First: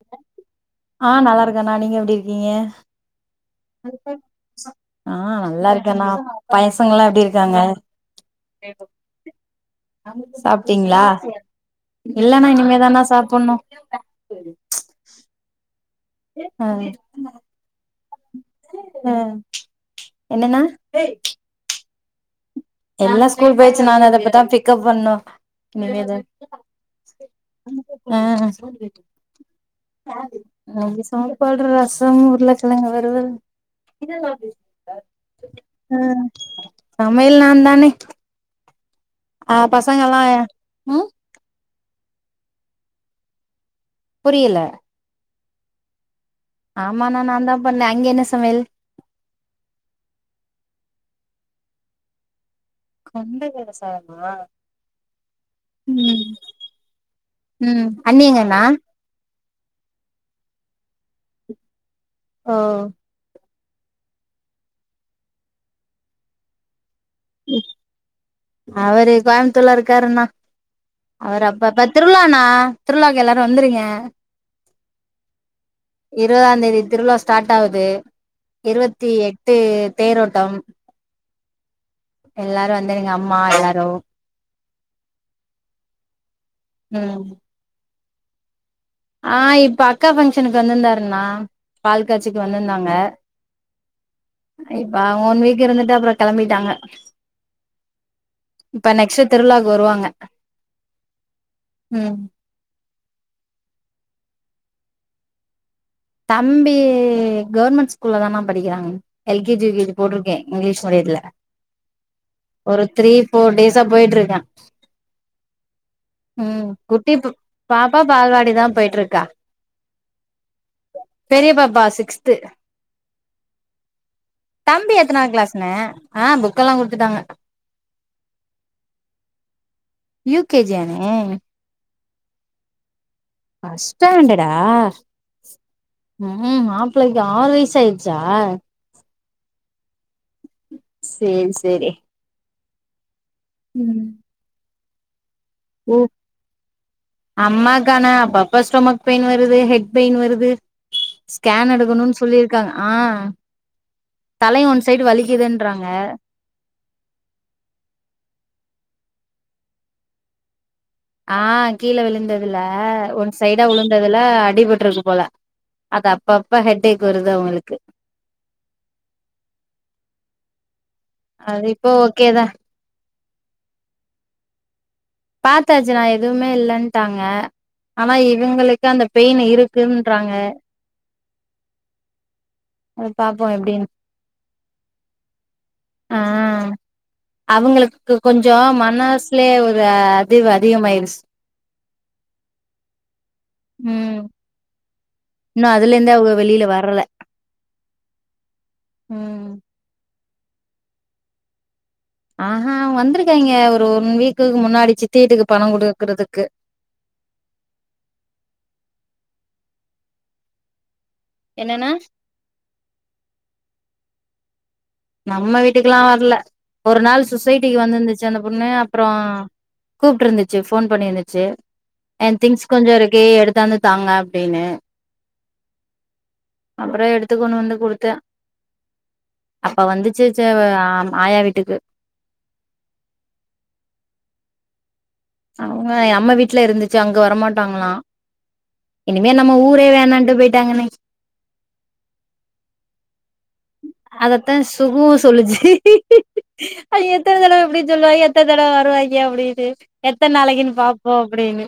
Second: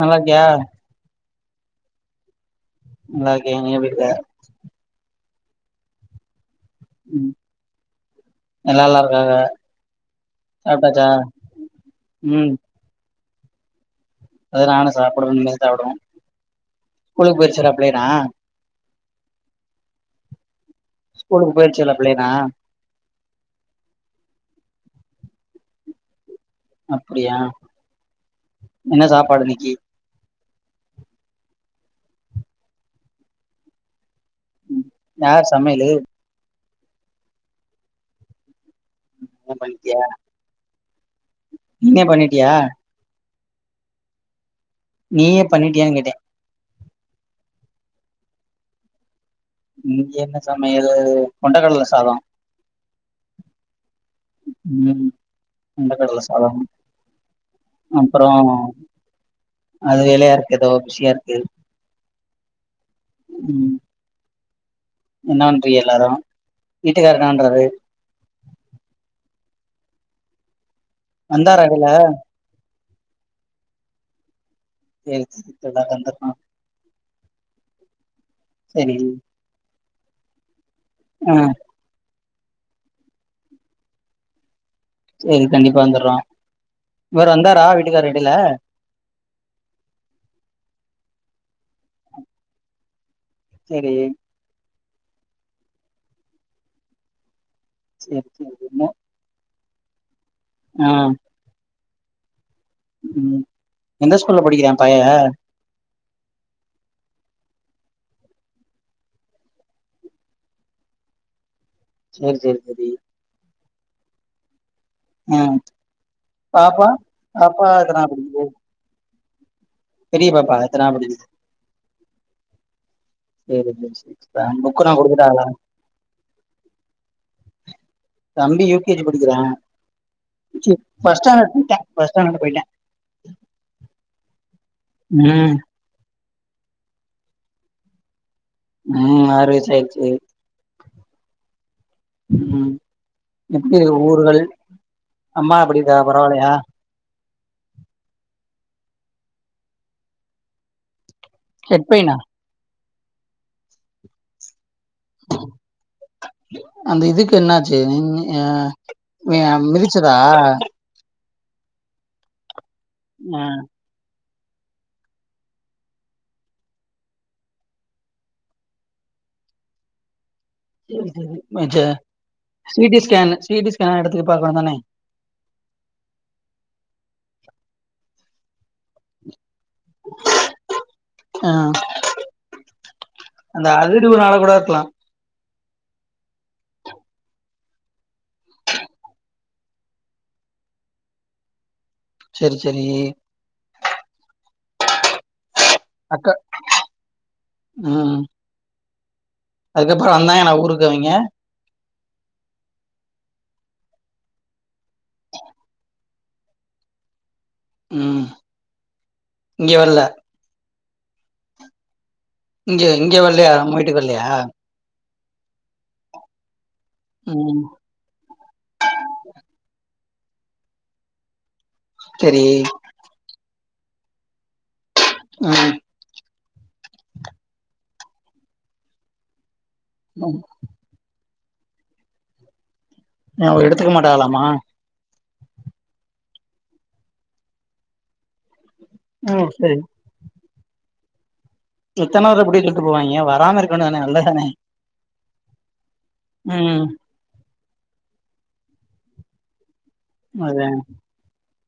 நல்லா இருக்கியா ஆ நல்லாருக்கண்ணா நீங்க எப்டி இருக்கீங்க நல்லாற்கே நீ எப்டி இருக்க ஆ நல்லா இருக்கேண்ணா பயசங்கல்லா எப்டி ம் இருக்காங்க எல்லா நல்லா இருக்காங்க சாப்பிட்டீங்களா சாப்ட்டாச்சா இல்லனா இனிமே தாணா சாப் கொண்ணோ அத நானு சாப்படுனு இனிமே சாப்பிடணும் ஆ ஸ்கூலுக்கு போயிடிச்சடா பிள்ளையெல்லா என்னன்னா ஸ்கூலுக்கு போயிற்சலா பிள்ளேனா எல்லா ஸ்கூல் போயிடுச்சு நா அத போய் பிக்கப் பண்ணும் இனிமே தா அப்டியா என்ன சாப்பாடு இன்னைக்கு அ சாப்பாடு ரசம் உருளக்கிழங்கு வருவல் யார் சமையலு அ சமையல் நான் நனை நீ ஆ பசங்க எல்லா ம் நீயே பண்ணிட்டியா புரியல நீயே பண்ணிட்டியா கேட்டே ஆமா நா நான் தான் பண்ணேன் அங்க என்ன சமையல் இங்க என்ன சமையல் கொண்டக்கடல சாதம் கொண்டகடல சாதமா ம் கொண்டக்கடல ம் சாதோ ம் அன்னி அப்றோ எங்கண்ணா அது வேலையா இருக்கு ஏதோ பிசியா இருக்கு ஓ ம் என்னா பன்றிங்க எல்லாரும் ம் அவரே கோயம்புத் த்துல இருக்காரு அண்ணா அவரு வந்தாரா அப்பப்ப இடைல திருவிழாண்ணா திருவிழாக்கு எல்லாரும் வந்துருங்க சேரி சே இருவதாம் தேதி திருவிழா ஸ்டார்ட் ஆகுது சரி இருபத்தி எட்டு தேரோட்டம் ஆ எல்லாரும் வந்துருங்க அம்மா எல்லாரும் செரி கண்டிப்பா வந்துறோம் ம் இவரு வந்தாரா வீட் டுக்காரு இடைல ஆ இப்ப அக்கா பஃங்க்ஷனுக்கு வந்துருந்தார்ன்னா பால் காட்சிக்கு வந்துந்தாங்க சரி இப்ப அவங்க ஒன் வீக் இருந்துட்டு அப்புறம் கெளம்பிட்டாங்க செரி செரி இன்னு இப்ப நெக்ஸ்ட் திருவிழாக்கு வருவாங்க ஆ ம் ம் எந்த ஸ்கூல்ல படிக்கிறான் பைய தம்பி கவர்மெண்ட் ஸ்கூல்ல தானா படிக்கிறான் L K G U K G போட்ருக்கேன் இங்கிலீஷ் மீடியத்துல சரி சரி ஒரு சரி த்ரீ போர் டேஸ் தா போயிட்டு இருக்கான் ஆ ம் பாப்பா குட்டி பப் பாப்பா எத்தனாவது படிக்குது பால்வாடி தான் போயிட்டு இருக்கா பெரிய பாப்பா எத்தனாவது பெரிய பாப்பா சிக்ஸ் த்து புக்கெல்லாம் எத்தனாவது கொடுக்கிறாங்களா கிளாஸ்ணே ஆ புக்கெல்லா குடுத்துட்டாங்க தம்பி யூகேஜி படிக்கிறான். யூ கே ஜி யாணே பஸ்ட் ஸ்டான்ட் பஸ் ஸ்டாண்ட்யிட்டே போய்ட்டான் ஃபஸ்ட் ஸ்டாண்டர்டா ம் ம் மாப்பளைக்கு ஆறு வயசு ஆயிச்சா ம் ஆறு வயசா ஆயிடுச்சு செரி செரி ம் எப்டி ஊர்கள் அம்மா எப்டி இருக்கா ம் பரவாயில்லையா அம்மாக்கான அப்ப அப் இப்ப ஸ்டொமக் பெயின் வருது ஹெட் பெயின் வருது ஸ்கேன் ஹெட் பெயினா எடுக்கணும்னு சொல்லியிருக்காங்க ஆ தலயு ஒன்ஸ் அந்த இதுக்கு என்னாச்சு நீன் நி ஆ அ மிதுச்சதா ஆ கீழ விழுந்த துல் லா ஒன் ஆ சைடா உழுந்ததுல அ அடிபட்டுருக்கு போல அது அப்பப்ப ஹெட்டேக் வருது அவங்களுக்கு செரி செரி அது வச்ச இப்போ ஓகேதா C T scan C T scan எடுத்து பாகணு தானே பாத்தாச்னா எதுவுமே இல்லன்ட்டாங்க ஆனா இவங்களுக்கு அந்த பெயின் இருக் கிங்றாங்க ஆ அத பார்ப்போ அந்த எப்படின்னு அதிர்வுனால கூட இருக்கலாம் ஆ அவங்களுக்கு கொஞ்சோ மனசுலயே ஒரு அதிவு அதிகமாயிடுச்சு செரி செரி ம் இன்னு அதிலருந்தே அவங்க அக்கா வெளியில வரல ம் அதுக்கப்ப அப்பறோ வந்தாங்கன ஊருக்குஅவிங்க ஆஹா வந்திருக்காங்க ஒரு ஒன் வீக்குக்கு முன்னாடி சித்தீட்டுக்கு பணோ குடுக்குறதுக்கு ம் இங்கே வரல என்னன்னா இங்க இங்க வல்லையா உங்கவிட்டுகு வல்லையா நம்ம வீட்டுக்கெல்லா வரல ஒரு நாள் ம் சொசைட்டிக்கு வந்திருந்துச்சு அந்த பொண்ணு அப்றோ கூப்பிட்டு இருந்துச்சு ஃபோன் பண்ணியிருந்துச்சு என் சரி திங்ஸ் கொஞ்ச இருக்கு எடு தனு தாங்க அப்டினு ம் அப்புறம் எடுத்து கொண்டு வந்து கொடுத் த அப்ப வந்துச்சு ச ஆயவேடு ட்டுக்கு என்ன அவ எடுத்துக்க மாட்டாலமா அவுங்க என் அம்ம வீட்ல இருந்துச்சு அங்க வரமாட்டாங்களாம் இனிமே ம் நம்ம ஊரே வேண்டான்டு போ அங்கனேச்சு எத்தனை வரை [unintelligible] வராம இருக் அதத்தான் சுகுவும் சொல்லுச்சு ம் எத்தன தடவ அப்டின்னு சொல்லுவாங்க எத்தன தடவ வருவாங்க அப்டின்னு எத்தனை நாளைக்குன்னு பாப்போம் அப்படின்னு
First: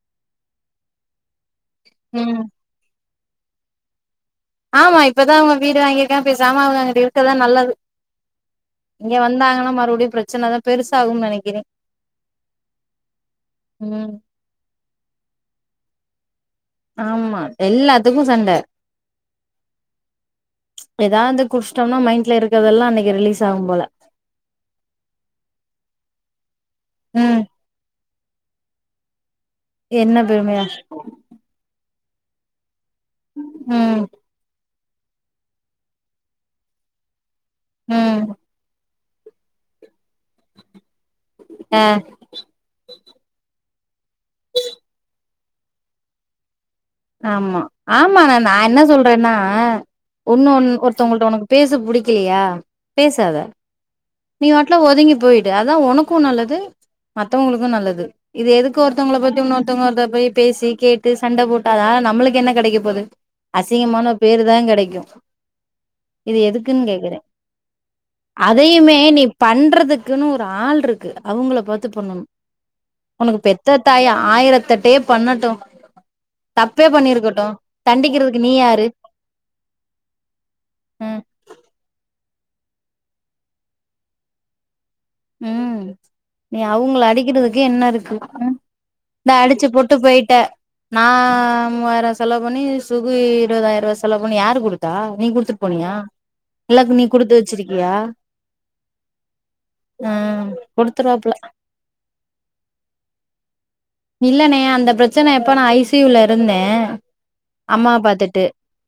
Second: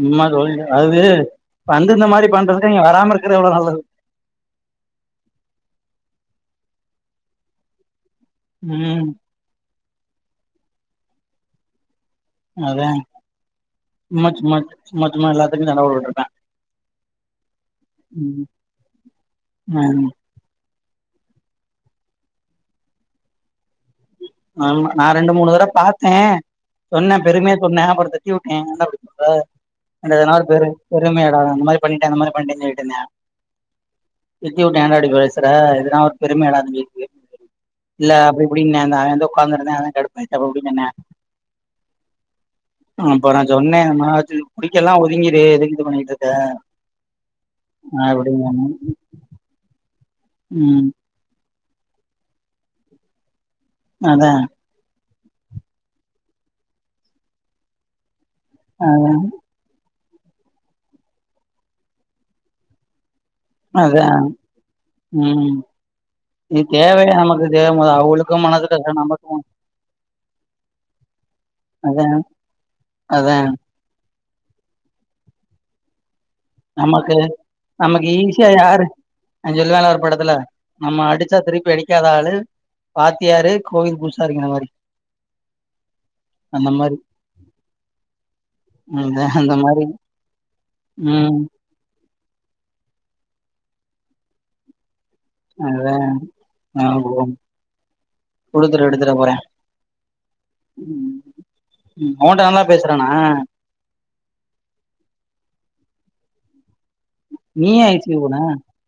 சும்மா சொல்ற அது வந்து இந்த மாதிரி ம் பண்றதுக்கு நீங்க வராம [unintelligible] ஆமா இப்பதான் அவங்க வீடு வாங்கியிருக்கான் பேசாம அவங்க அங்கிட் இருக்கிறதான் நல்லது ம் இங்க வந்தாங்கன்னா மறுபடி அப்டி பிரச்சன தான் பெருசாகும் நெனைக்கிறேன் அதேன் ம் சும்மா சும்மா சும்மா சும்மா எல்லாத்துக்கும் சண்டபோட்டுருப்பான் ஆமா எல்லாத்துக்கும் சண்ட ம் எதாவது குடிச்சிட்டோம்னா மைண்ட்ல இருக்கறதெல்லாம் அன்னைக்கு ரிலீஸ் ஆகும் போல ஆமா நா ரெண்டு மூணு தடவ பாத்தேன் சொன்னே ம் பெருமையா சொன்னே அப்றது தட்டிவிட்டேன் என்ன இப்ப என்ன அதனால பெ பெருமையா பெருமையாடாது அந்த மாதிரி பண்ணிட்டு அந்த மாரி பண்ணிட்டு வந்து [unintelligible] என்ன ம் [unintelligible] ஏன்டா இப்டி பேசுற இதெல்லா ஒரு பெருமையாடா தம்பி இல்ல ம் அப்டி இப்டின்னு அந்த அவன் உக்காந்திருந்தேன் அதான் கடுப்பாயிட்டு அப்டி இப்டி ‌நின்னேன் அப்ரோ சொன்னே பிடிக்கல்லனா ஒதுங்கிடு எதுக்கு இது பண்ணிட்டு இருக்க ஆமா ஆமா நா அப்டின்னே என்ன சொல்றேன்னா ஒன்னு ஒன்னு ம் ஒருத்தங்கள்ட்ட உனக் பேச புடிக்கலையா பேசாத. அதா நீ வாட்ல ஓதங்கி. போயிடு. அதான் உனக்கும் நல்லது, மத்தவங்களுக்கும் நல்லது. இது எதுக்கு அதா ஒருத்தவங்களை பத்தி இன்னோருத்தவங்க ஒருத்த. போய் பேசி கேட்டு சண்டை போட். அத நம்ளுக்கு என்ன கிடைக்க போகுது. அதா அசிங்கமான பேரு தான் கிடைக்கும். ம் இது எதுக்குன்னு தேவையா கேக்குறேன் நமக்கு தேவ போது அவங்களுக்கு மனசு கஷ்டோ அதையுமே நீ நமக்கு பண்றதுக்குன்னு. சால் இருக்கு. அவங்கள பார்த்து அதா பண்ணணும். அதா உனக்கு பெத்த தாயா? ஆயிரத்தட்டே பண்ணட்டும். நமக்கு, நமக்கு ஈஸியா யாரு அவ சொல்வால ஒரு படத்துல நம்ம ம் அடிச்சா திருப்பி அடிக்காத ஆலு. வாத்தியாரு கோவில் பூசாரிங்கர மாரி. உம் நீ அந்த மாரி அவங்கள அடிக்கிறதுக்கு என்ன இருக்கு. இந்த ம் அந்த அடிச்சு மாரி போட்டு போயிட்ட. ம் நாம. ஆயிரவா [unintelligible] செலவு பண்ணி சுபு இருபதாயிரம் ரூபா செலவு பண்ணி யாரு கொடுத்தா? நீ குடுத்துட்டு போனியா? அதா எல்லாக்கு நீ குடுத்து வச்சிருக்கியா. குடுத்துட்டு எடுத்துட போறே உம் கொடுத்துருவாப்ல உன்ட்ட நல்லா பேசுறானா இல்லனே அந்த பிரச்சனை எப்பனா ஐசியூ ல. யிருந்தேன். நீ ஏ ஐ அம்மாவ சி யு போன பாத்துட்டு.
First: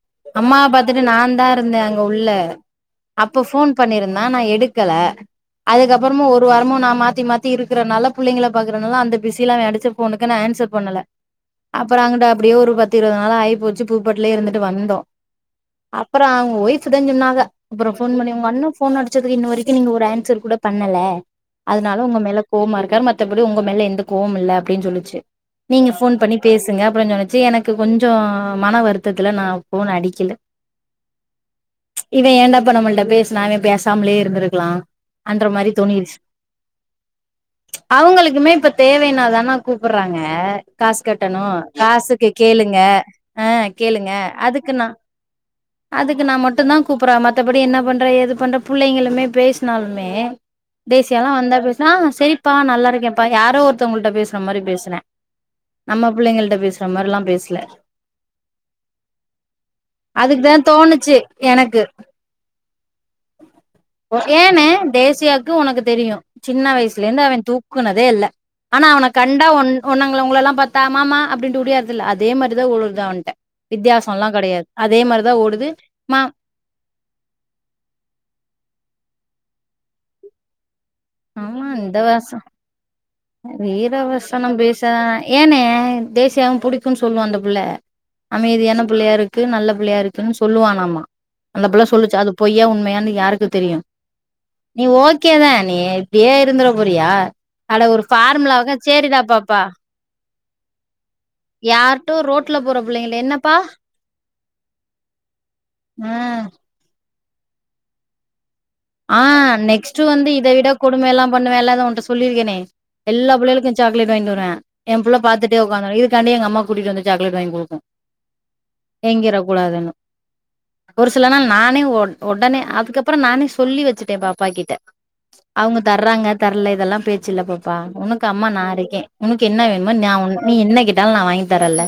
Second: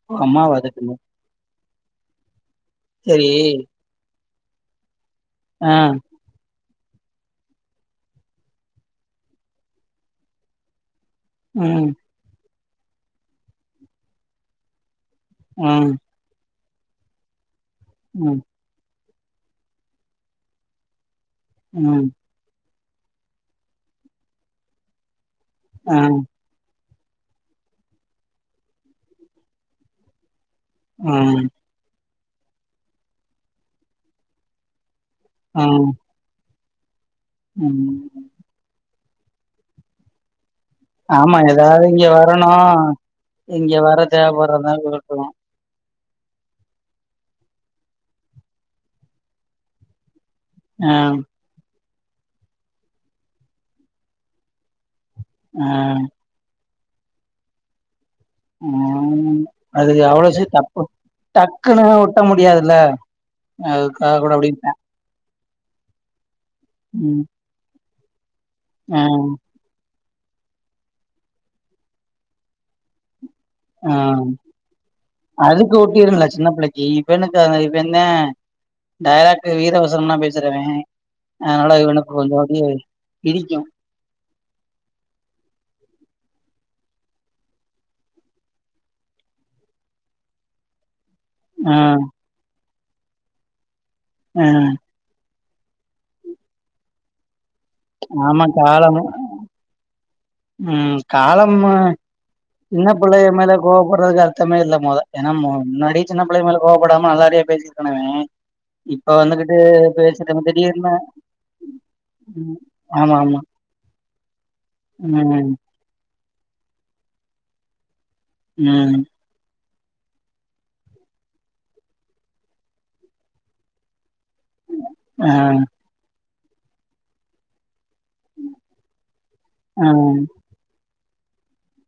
ஓ அம்மாவா அம்மாவை அதுக்குன்னு பாத்துட்டு நான் தான் இரு. இருந்தேன் அங்க உள்ள. சரி அப்போ போன் பண்ணிருந்தே. ந நான் எடுக்கல. ஆ அதுக்கப்புறமா ஒரு வாரம். நான் மாத்தி மாத்தி இருக்கிறனால பிள்ளைகள பாக்குறதுனால அந்த பிசில அவன் அடிச்ச போனுக்கு நான் ஆன்சர் பண்ணல. ம் அப்புறம் அங்கட்டு. அப்படியே ஒருபத்து இருபது நாள ஆயி போச்சு. பூப்பட்லய இருந்துட்டு வந்தோம். ம் அப்புறம் அவங்க ஒய்ப். இப்பதா சொன்னாக. அப்புறம் போன்பண்ணி, ம் உங்க அண்ண ஃபேன் அடி. [unintelligible] இன்ன வரைக்கும் நீங்க ஒரு ஆன்சர் கூட. பண்ணல. அதனால ம் உங்க மேல கோபமா இருக்க. மத்தப்படி உங்க மேல எந்த கோவம் இல்ல அப்படின்னு சொல்லிச்சு. நீங்க ஆ ஃபோன் பண்ணி பேசுங்க அப்புறோ நெனச்சு எனக்கு கொஞ்சோ மன வருத்தத்துல நா ஃபோன்னு அடிக்கல ம் ம்ச் இவ ஏன்டா பண்ண முடில பேசுனா இவ பேசாமலயே இருந்துருக்கலா அந்த மாரி தோணிருச்சு ம் அவங்களுக்குமே இப்ப தேவைன் அதனாலதான கூப்பறாங்க ஆமா ஏதாவது இங்க வரணு ஆ இங்க வர கேளுங்க அதுக்கு தேவப்பறதா நா இருக்கணு அதுக்கு நா மட்டுந்தா கூப்பற மத்தபடி என்ன பண்ற ஏது பண்ற புள்ளைங்களுமே பேசுனாலு மே ஆ தேசிய எல்லா வந்தா பேஸ் னா சேரிப்பா நல்லா இருக்கியாப்பா‌ யாரோ ஒருத்தவங்கள்ட்ட பேசுற மாரி பேசுன ஆ நம்ம புள்ளைங்கள்ட்ட பேஸ் த்த மாரில்லா பேஸ்ல ம் அது அவ்ளோ சீக்கி அதுக்குதா தப்பு தோணுச்சு எனக்கு டக்குனு ஒட்ட முடியாதுல்ல அதுக்காக கூட ஏன்னு அப்டின்ப்பா தேசியாக்கு உனக்கு தெரியு சின்ன வயிசுல இருந்து ம் அவே தூக்குனது தே இல்ல ஆனா ஆ அவன கண்டா ஒன் ஒன்னங்கள உங்களல்லா பாத்தா மாமா அப்டின்ட்டு ஒடியாறுதுல அதே மாரிதா ஓடுது அவன்ட ஆ ஓடுது அதுக்கு மா ஒட்டிடுல சின்ன புள்ளைக்கு இப்ப என்னக்கா இப்ப என்ன டேரெக் வீர வசனம்லா பேசுறவே அதனால இவனுக் கொஞ்சோ அப்படியே வீர வசனம் பேசுரா ஏன்னே டேசியாவும் புடிக்கும் சொல்லு அந்த புள்ள அமைதியான புள்ளையா இருக்கு நல்ல புள்ளையா இருக்கு சொல்லுவானாமா அந்த ஆ புள்ள சொல்லுச்சா அது பொய்யா உண்மையா என் யாருக்கு தெரியு அ க்கேதா நீ இப்டியே இருந்தர போறியா அட ஆமா ஃபார்முலாவுக்கா காலம் சேரிடா பாப்பா ம் காலம்மு யார்ட்டோ ரோட்ல போற சின்ன புள்ளைங்கள புள்ளைய மேல என்னப்பா கோவப்படுறதுக்கு அர்த்தமே இல்ல மொத ஏனா முன்னாடி ஆ சின்ன புள்ளைங்க மேல கோவப்படாம அத நறைய பேசிருக்கானா அவ ஆ நெக்ஸ்ட்டு வந்து இத விட திடீர்னு கொடும எல்லா பண்ணுவேல்ல அதா ஒன்ட சொல்லிருக்கேனே ம் ஆமா எல்லா ஆமா புள்ளைகளுக்கு சாக்லேட் வாங்கிட் வருவே எம் புள்ள ம் பாத்துட்டே ஒக்காந்து இ துக்காண்டி எங்க அம்மா கூட்டிட்டு வந்து சாக்லெட் வாங்கி குடுக்கு ம் ஏங்கிர கூடாதுன்னு ஒரு சில நாள் நானே ஒ ஒடனே அதுக்கப்ற நானே சொல்லி வச்சுட்டே பாப் பாக்கிட்ட ஆ அவுங்க தர்றாங்க தர்ல இதெல்லா பேச்சில்ல பாப்பா உனக்கு அம்மா நா இருக்கே உனக்கு என்ன ஆ வேணுமோ நா உன் நீ என்ன கே ட்டால் நா வாங்கி தரேல்ல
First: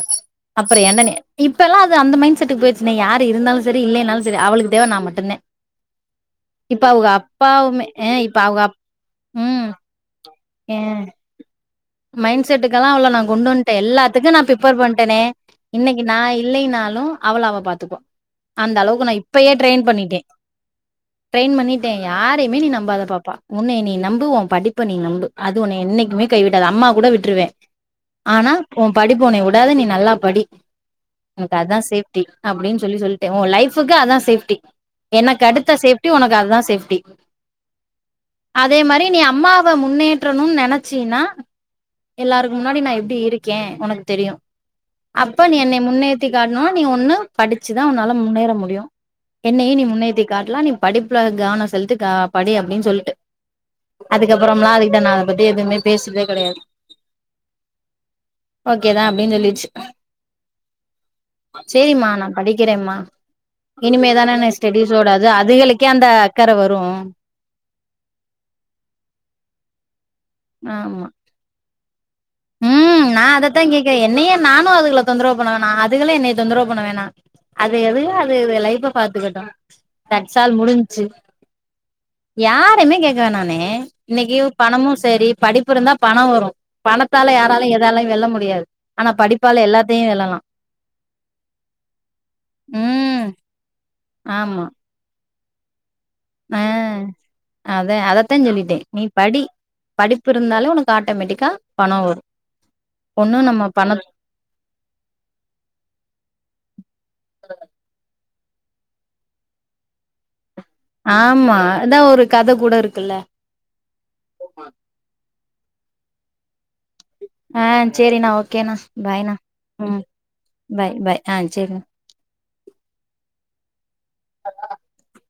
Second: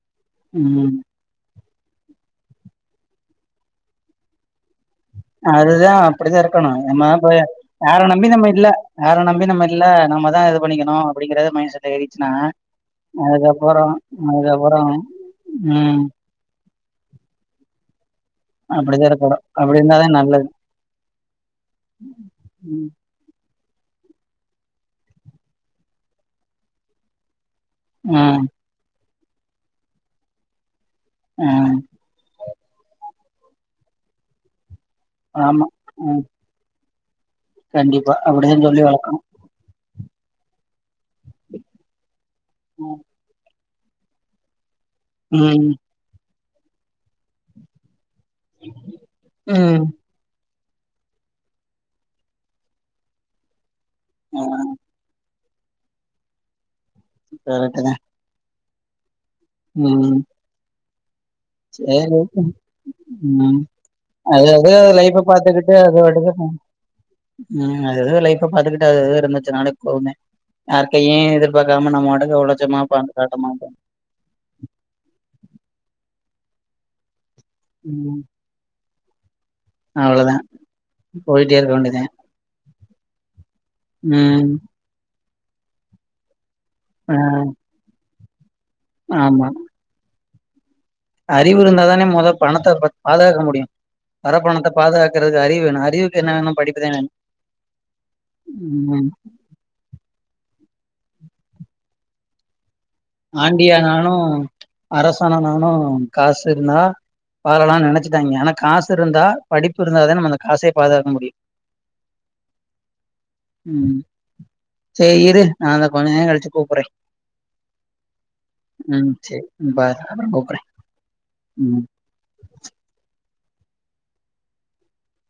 அப்பற ம் என்னனே இப் பல்லா அது அந்த மைண்ட் செட்டுக் போயிருச்சுனே யாரு இருந்தாலு செரி இல்லைனால் செரி அவளுக்கு தேவ நா மட்டுந்தே அதுதா அப்பிடிதாருக் கனு இப்ப அவங்க நம்ம பொய் அப்பாவுமே யார ஆ நம்பி இப்ப நம்ம அவங்க இல்ல அப் யார நம்பி நம்ம ம் இல்ல நம்மதா இது ஆ பண்ணிக்கணு அப்பிடிங்கிற மைன்ட் செ மைண்ட் செட்டுக்கெல்லா அவள நா கொண்டு வன்ட்டே எல்லாத்துக்கு நா அதுக்கப்புறோ பிப்பேர் பண்ட்டெனே இன்னக்கி ம் நா இல்லைனாலு அவள அவ பாத்துக்குவா அந்த அளவுக்கு அப்டிதா நா இருக்கணு இப்பயே அப்டி ட்ரெயின் இருந்தாதா பண்ணிட்டே நல்லது ட்ரெயின் பண்ணிட்டே யாரைய்மே நீ ம் நம்பாத பாப்பா உன்னைய நீ நம்பு ஓ படிப்ப நீ நம்பு அது ஒன்னைய என்னக்கிமே கைவி டாது அம்மா கூட விட்ருவே ம் ஆனா ஓம் படிப்பு ஒன்னய உடாது நீ நல்லா படி உனக்கு ம் அதா சேஃப்டி அப்டின் சொல்லி சொல் டே ஒ லைஃபுக்கு அதா சேஃப்டி ஆமா எனக்கடுத்த சேஃப்டி ம் ஒனக்கு அதா சேஃப்டி [unintelligible] கண்டிப்பா அப்டிதெ சொல்லி வளக்கணு முன்னேற்றணுன் நெனச்சீன்னா எல்லாருக்கு முன்னாடி நா எப்டி இருக் கே ஒனக்கு தெரியு அப்ப நீ ம் என்னைய முன்னே த்தி காட்ணுனா நீ ஒன்னு படுச்சுதா ஒன் னால முன்னேற முடியு என்னையு நீ ம் முன்னேத்தி காட்லா நீ படிப்புல கவன செலுத்தி க படி அப்டின் சொல்ட்டு ஆ அதுக்கப்புறம்லா அதுக்கிட்ட நா வந்து எதுமே பேஸ்ரதே கெடையாது கரட்டுதா ஓகேதா அப் அப்டின் சொல்லிருச்சு சேரிம்மா சேரி நா படிக்கிறேம்மா ம் இனிமே தானே அது அது ஸ்டெடிஸோட லைப்ப அது பாத்துக்கிட்டு அதுகளுக்கே அது அந்த அது அக்கற ம் வரு அது அது லைஃப்ப பாத்துக்கிட்டு அது எது இருந்துச்சுனாலே போதுமே ஆமா யார்கைய எதிர்பாக்காம நம்மோட ம் நா அதத்தா கேக்குற என்னையே நானு அதுகல தொந்தரவு பண்ணாண அதுகல்லே என்ன தெந்தரவு பண்ண வேணா அது எது ம் அது எது ஃலைப்ப பாத்துகிட்டோ அவ்ளோதா தட்சால் முடுஞ்சு போயிட்டே இருக்க வேண்டியதா யாரைமே கேக்க வேணான்னே இன்னிக்கு ம் பணமு செரி படிப்பு இருந்தா பணோ வரு ஆ பணத்தால யாராலயு எதாலையுமன வெல்ல மு முடியாது ஆனா ஆமா படிப்பால எல்லாத்தையு வெல்லலா அறிவு இருந்தாதானே முத பணத்த ம் பாதுகாக்க முடியு வரப்பணத்த பாதுகாக் க்குறக்கு அறிவு வேணு அறிவு அ அத அதத்தா சொல்லிட்டே நீ ம் படி படிப்பு இருந்தாலு உனக் ஆட்டோமேட்டிக்கா பணோ வரு ஒன்னு நம்ம பணத் ஆண்டியானாலு அரசனானாலு காசு இருந்தா வாழலான் நெனச்சிட்டாங்க ஆனக் காசு இருந்தா படிப்பு இருந்தாத நம்ம அந்த காசே பாதுகாக்க முடியு ஆமா அதா ஒரு கத கூட இருக்குல்ல நாதா கொஞ்ச நேரங் கழிச்சி கூப்பற [unintelligible] ஆ சேரிண்ணா ஓகேண்ணா ம் பாய்ண்ணா சேரி பாய் ம் அப்பற கூப்பறே பாய் பாய் ஆ ம் சேரிண்ணா [unintelligible]